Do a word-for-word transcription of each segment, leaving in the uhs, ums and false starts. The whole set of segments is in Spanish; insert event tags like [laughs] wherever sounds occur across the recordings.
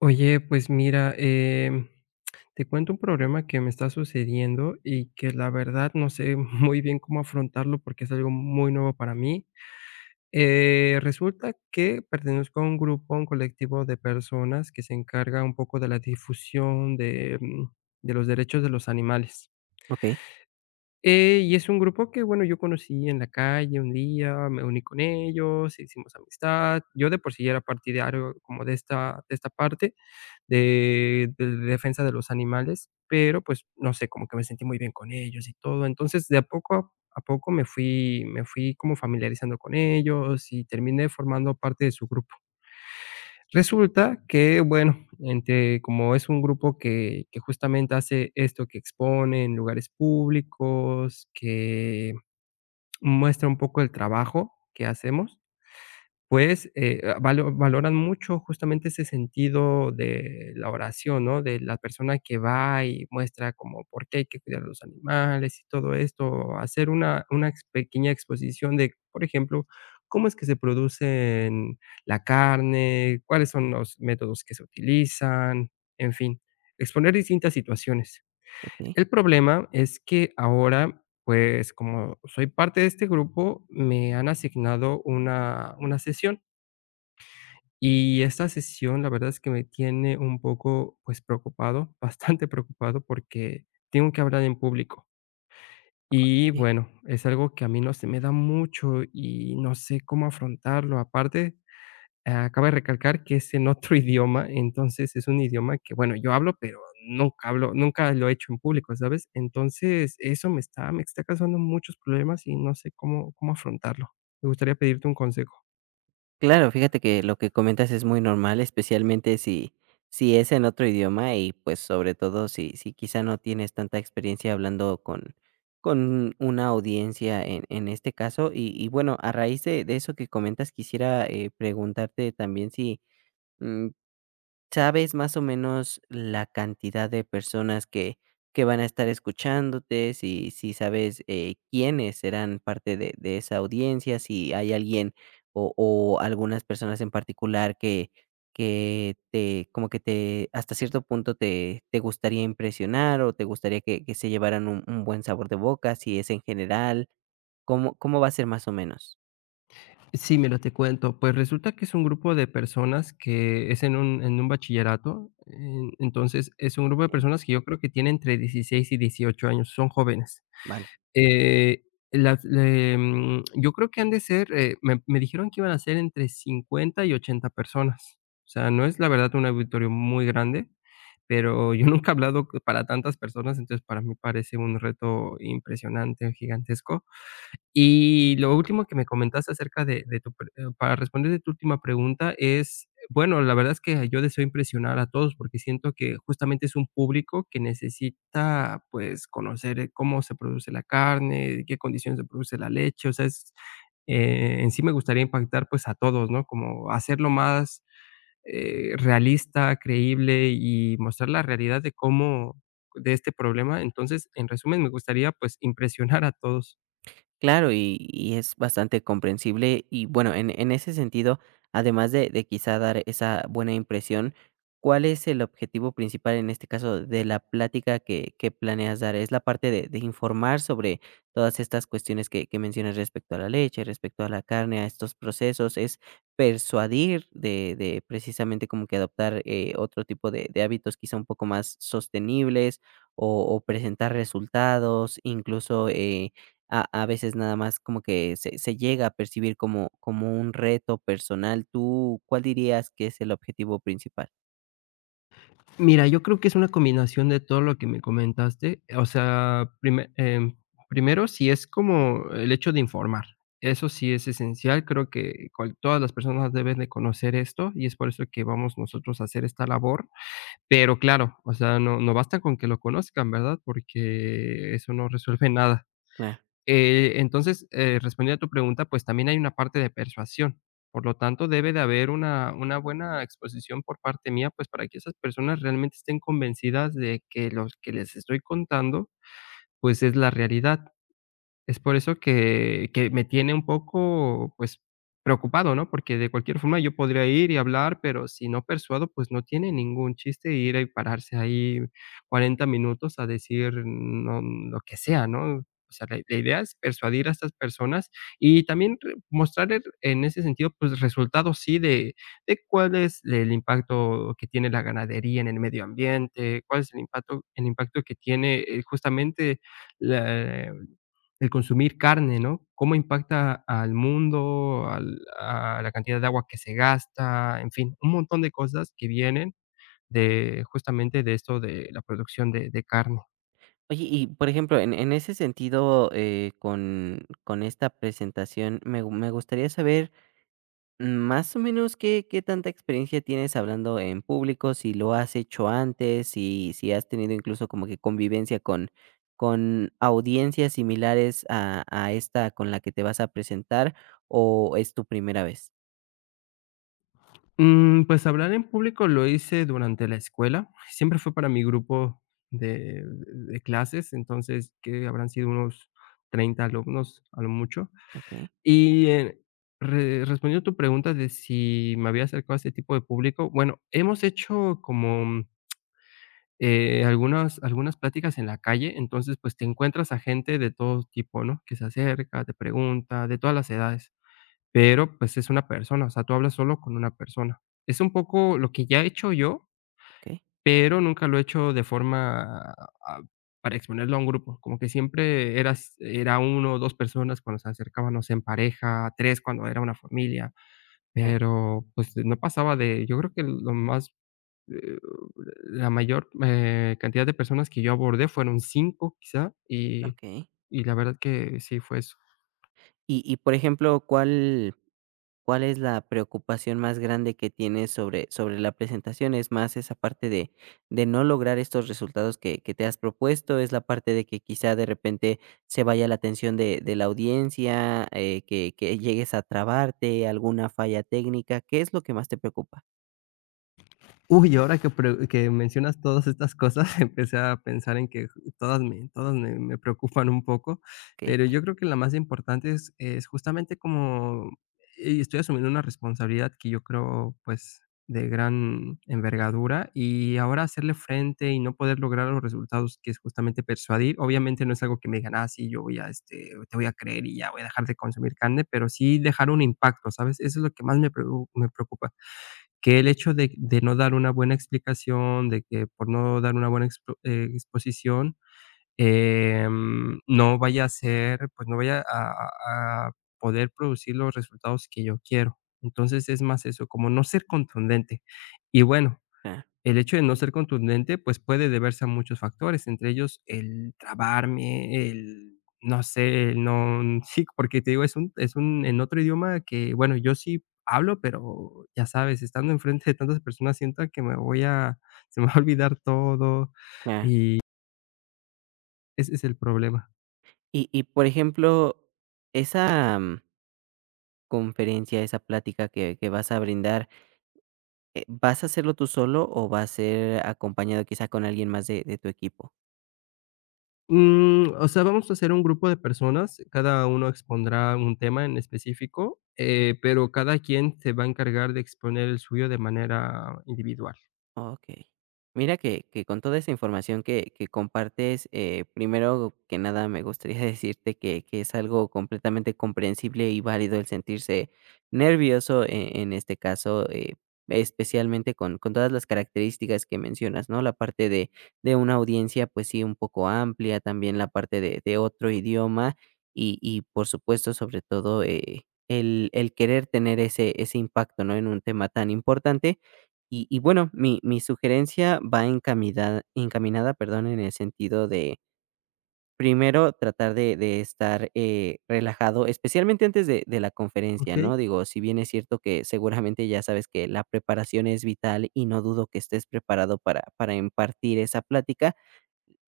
Oye, pues mira, em, te cuento un problema que me está sucediendo y que la verdad no sé [laughs] muy bien cómo afrontarlo porque es algo muy nuevo para mí. Eh, resulta que pertenezco a un grupo, a un colectivo de personas que se encarga un poco de la difusión de, mm, de los derechos de los animales. Okey, Eh, y es un grupo que, bueno, yo conocí en la calle un día, me uní con ellos, hicimos amistad. Yo de por sí era partidario como de esta, de esta parte de de defensa de los animales, pero, pues, no sé, como que me sentí muy bien con ellos y todo. Entonces, de a poco a a poco me fui me fui como familiarizando con ellos y terminé formando parte de su grupo. Resulta que, bueno, entre como es un grupo que que justamente hace esto, que expone en lugares públicos, que muestra un poco el trabajo que hacemos, pues, eh, ah, valo valoran mucho justamente ese sentido de la oración, ¿no? De la persona que va y muestra como por qué hay que cuidar a los animales y todo esto, hacer una una ex pequeña exposición de, por ejemplo, cómo es que se producen la carne, cuáles son los métodos que se utilizan, en fin, exponer distintas situaciones. okey. El problema es que ahora, pues, como soy parte de este grupo, me han asignado una una sesión. Y esta sesión, la verdad es que me tiene un poco, pues, preocupado, [laughs] bastante preocupado, porque tengo que hablar en público. Y Eh, bueno, es algo que a mí no se me da mucho y no sé cómo afrontarlo. Aparte, ah, de recalcar que es en otro [laughs] idioma, entonces es un idioma que, bueno, yo hablo, pero nunca hablo nunca lo he hecho en público, ¿sabes? Entonces, eso me está me está causando muchos problemas y no sé cómo cómo afrontarlo. Me gustaría pedirte un consejo. claro, fíjate que lo que comentas es muy normal, especialmente si si es en otro idioma y, pues, sobre todo si si quizá no tienes tanta experiencia hablando con con una audiencia en en este caso. Y y bueno, a raíz de de eso que comentas, quisiera, eh, preguntarte también si, mm ¿sabes más o menos la cantidad de personas que que van a estar escuchándote? Si si sabes, eh, quiénes serán parte de de esa audiencia, si hay alguien o o algunas personas en particular que que te como que te hasta cierto punto te te gustaría impresionar o te gustaría que que se llevaran un un buen sabor de boca, si es en general, ¿cómo cómo va a ser más o menos? Sí, mira, te cuento. Pues resulta que es un grupo de personas que es en un en un bachillerato, en entonces es un grupo de Okey, personas que yo creo que tiene entre dieciséis y dieciocho años, son jóvenes. vale. Eh, las le mm, yo creo que han de ser, eh, me me dijeron que iban a ser entre cincuenta y ochenta personas. O sea, no es la verdad un auditorio muy grande, pero yo nunca he hablado co- para tantas personas, entonces para mí parece un reto impresionante, gigantesco. Y lo último que me comentaste acerca de de tu pre eh, para responder de tu última pregunta es, bueno, la verdad es que yo deseo impresionar a todos, porque siento que justamente es un público que necesita, pues, conocer eh, cómo se produce la carne, en qué condiciones se produce la leche, o sea, es, eh, en sí me gustaría impactar, pues, a todos, ¿no? Como hacerlo más, eh, realista, creíble y mostrar la realidad de cómo de este problema. Entonces, en resumen, me gustaría, pues, impresionar a todos. Claro, y y es bastante comprensible. Y bueno, en en ese sentido, además de de quizá dar esa buena impresión, ¿cuál es el objetivo principal, en este caso, de la plática que que planeas dar? ¿Es la parte de de informar sobre todas estas cuestiones que que mencionas respecto a la leche, respecto a la carne, a estos procesos? ¿Es persuadir de de precisamente como que adoptar, eh, otro tipo de de hábitos quizá un poco más sostenibles o o presentar resultados, incluso, eh a a veces nada más como que se se llega a percibir como como un reto personal. ¿Tú cuál dirías que es el objetivo principal? Mira, yo creo que es una combinación de todo lo que me comentaste, eh, o sea, prime em, primero, sí es como el hecho de informar, eso sí es esencial, creo que cual todas las personas deben de conocer esto, y es por eso que vamos nosotros a hacer esta labor, pero claro, o sea, no no basta con que lo conozcan, ¿verdad? Porque eso no resuelve [laughs] nada. Claro. Eh, entonces, eh, respondiendo a tu pregunta, pues también hay una parte de persuasión. Por lo tanto, debe de haber una una buena exposición por parte mía, pues, para que esas personas realmente estén convencidas de que lo que les estoy contando, pues, es la realidad. Es por eso que que me tiene un poco, pues, preocupado, ¿no? Porque de cualquier forma yo podría ir y hablar, pero si no persuado, pues, no tiene ningún chiste ir y pararse ahí cuarenta minutos a decir, no, lo que sea, ¿no? O sea, la la idea es persuadir a estas personas y también re mostrarles en ese sentido, pues, resultados, sí, de de cuál es el impacto que tiene la ganadería en el medio ambiente, cuál es el impacto el impacto que tiene, eh, justamente el consumir carne, ¿no? ¿Cómo impacta al mundo, al a la cantidad de agua que se gasta? En fin, un montón de cosas que vienen de, justamente, de esto de la producción de de carne. Oye, y por ejemplo, en en ese sentido, eh, con con esta presentación, me gu me gustaría saber, mm, más o menos, qué qué tanta experiencia tienes hablando en público, si lo has hecho antes, si si has tenido incluso como que convivencia con con audiencias similares a a esta con la que te vas a presentar, ¿o es tu primera vez? Mm, pues hablar en público lo hice durante la escuela, siempre fue para mi grupo de de clases, entonces, ¿que habrán sido? Unos treinta alumnos a lo mucho. Okay, Y, eh, re respondiendo a tu pregunta de si me había acercado a este tipo de público, bueno, hemos hecho como eh, algunas algunas pláticas en la calle, entonces, pues, te encuentras a gente de todo tipo, ¿no? Que se acerca, te pregunta, de todas las edades, pero, pues, es una persona, o sea, tú hablas solo con una persona. Es un poco lo que ya he hecho yo, okay, pero nunca lo he hecho de forma a para exponerlo a un grupo, como que siempre eras era uno o dos personas cuando se acercaban, no sé, en pareja, tres cuando era una familia, Ah, pero, pues, no pasaba de yo creo que lo más eh, la mayor, eh, cantidad de personas que yo abordé fueron cinco quizá, y okey. y la verdad que sí fue eso. Y y, por ejemplo, ¿cuál cuál es la preocupación más grande que tienes sobre sobre la presentación? ¿Es más esa parte de de no lograr estos resultados que que te has propuesto? ¿Es la parte de que quizá de repente se vaya la atención de de la audiencia, eh, que que llegues a trabarte, alguna falla técnica? ¿Qué es lo que más te preocupa? Uy, ahora que pre que mencionas todas estas cosas, [laughs] empecé a pensar en que todas me todas me me preocupan un poco, Okey, pero yo creo que la más importante es es justamente como, y estoy asumiendo una responsabilidad que yo creo, pues, de gran envergadura, y ahora hacerle frente y no poder lograr los resultados, que es justamente persuadir. Obviamente, no es algo que me digan: "Ah, sí, yo voy a, este, te voy a creer y ya voy a dejar de consumir carne", pero sí dejar un impacto, ¿sabes? Eso es lo que más me pregu me preocupa que el hecho de de no dar una buena explicación, de que por no dar una buena expo eh, exposición, em, no vaya a ser, pues, no vaya a a a poder producir los resultados que yo quiero. Entonces, es más eso, como no ser contundente. Y bueno, claro, el hecho de no ser contundente, pues, puede deberse a muchos factores, entre ellos el trabarme, el, no sé, el no [laughs] sí, porque te digo, es un es un en otro idioma que, bueno, yo sí hablo, pero ya sabes, estando enfrente de tantas personas siento que me voy a [laughs] se me va a olvidar todo. claro. Ese es el problema. Y y, por ejemplo, esa mm, conferencia, esa plática que que vas a brindar. Eh, ¿vas a hacerlo tú solo o va a ser acompañado quizá con alguien más de de tu equipo? Mm, o sea, vamos a hacer un grupo de personas, cada uno expondrá un tema en específico, eh, pero cada quien se va a encargar de exponer el suyo de manera individual, Okey. Mira que que con toda esa información que que compartes, eh, primero que nada me gustaría [laughs] decirte que que es algo completamente comprensible y válido el sentirse nervioso e en este caso, eh, especialmente con con todas las características que mencionas, ¿no? La parte de de una audiencia, pues sí, un poco amplia, también la parte de de otro idioma y y por supuesto, sobre todo, eh, el el querer tener ese ese impacto, ¿no? En un tema tan importante. Y y bueno, mi mi sugerencia va encaminada encaminada, perdón, en el sentido de, primero, tratar de de estar, eh, relajado, especialmente antes de de la conferencia, ¿okey? ¿no? Digo, si bien es cierto que seguramente ya sabes que la preparación es vital y no dudo que estés preparado para para impartir esa plática,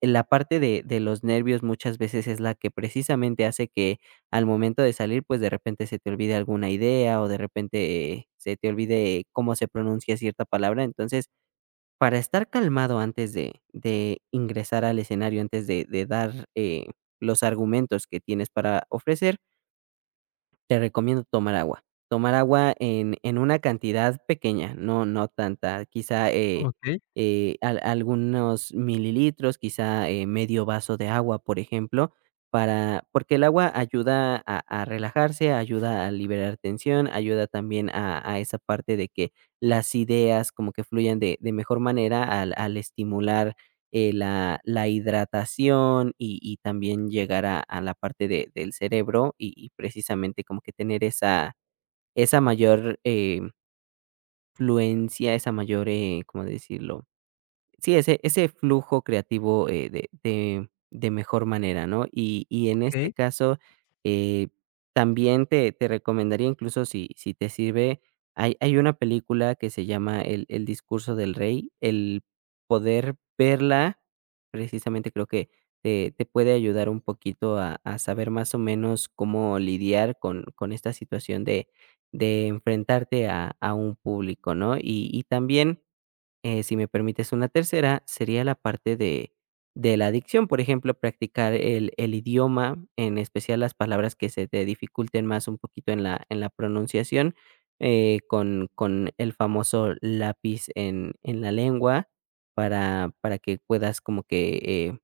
la parte de de los nervios muchas veces es la que precisamente hace que al momento de salir, pues, de repente se te olvide alguna idea o de repente, eh, se te olvide cómo se pronuncia cierta palabra. Entonces, para estar calmado antes de de ingresar al escenario, antes de de dar, eh, los argumentos que tienes para ofrecer, te recomiendo tomar agua. Tomar agua en en una cantidad pequeña, no no tanta, quizá, eh Okey. eh, al algunos mililitros, quizá, eh, medio vaso de agua, por ejemplo, para porque el agua ayuda a a relajarse, ayuda a liberar tensión, ayuda también a a esa parte de que las ideas como que fluyan de de mejor manera al al estimular eh, la, la hidratación y, y también llegar a, a la parte de- del cerebro y, y precisamente como que tener esa, esa mayor eh, fluencia, esa mayor, eh, ¿cómo decirlo? Sí, ese ese flujo creativo, eh, de de de mejor manera, ¿no? Y y en este Okey. caso, eh, también te te recomendaría, incluso si si te sirve, hay hay una película que se llama El el discurso del rey, el poder verla, precisamente creo que te te puede ayudar un poquito a a saber más o menos cómo lidiar con con esta situación de de enfrentarte a a un público, ¿no? Y y también eh, si me permites una tercera, sería la parte de de la adicción por ejemplo, practicar el el idioma, en especial las palabras que se te dificulten más un poquito en la en la pronunciación, eh, con con el famoso lápiz en en la lengua para para que puedas como que, eh,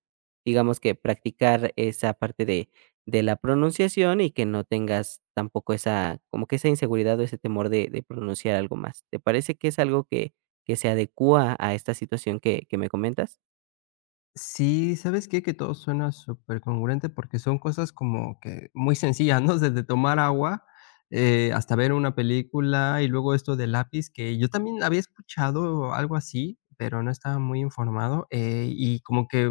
digamos que practicar esa parte de de la pronunciación y que no tengas tampoco esa como que esa inseguridad o ese temor de de pronunciar algo más. ¿Te parece que es algo que que se adecúa a esta situación que que me comentas? Sí, ¿sabes qué? Que todo suena súper congruente porque son cosas como que muy sencillas, ¿no? Desde tomar agua, eh, hasta ver una película, y luego esto del lápiz, que yo también había escuchado algo así, pero no estaba muy informado, eh, y como que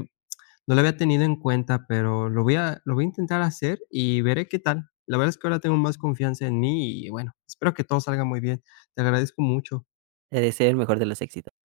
no lo había tenido en cuenta, pero lo voy a lo voy a intentar hacer y veré qué tal. La verdad es que ahora tengo más confianza en mí y, bueno, espero que todo salga muy bien. Te agradezco mucho. Te deseo el mejor de los éxitos.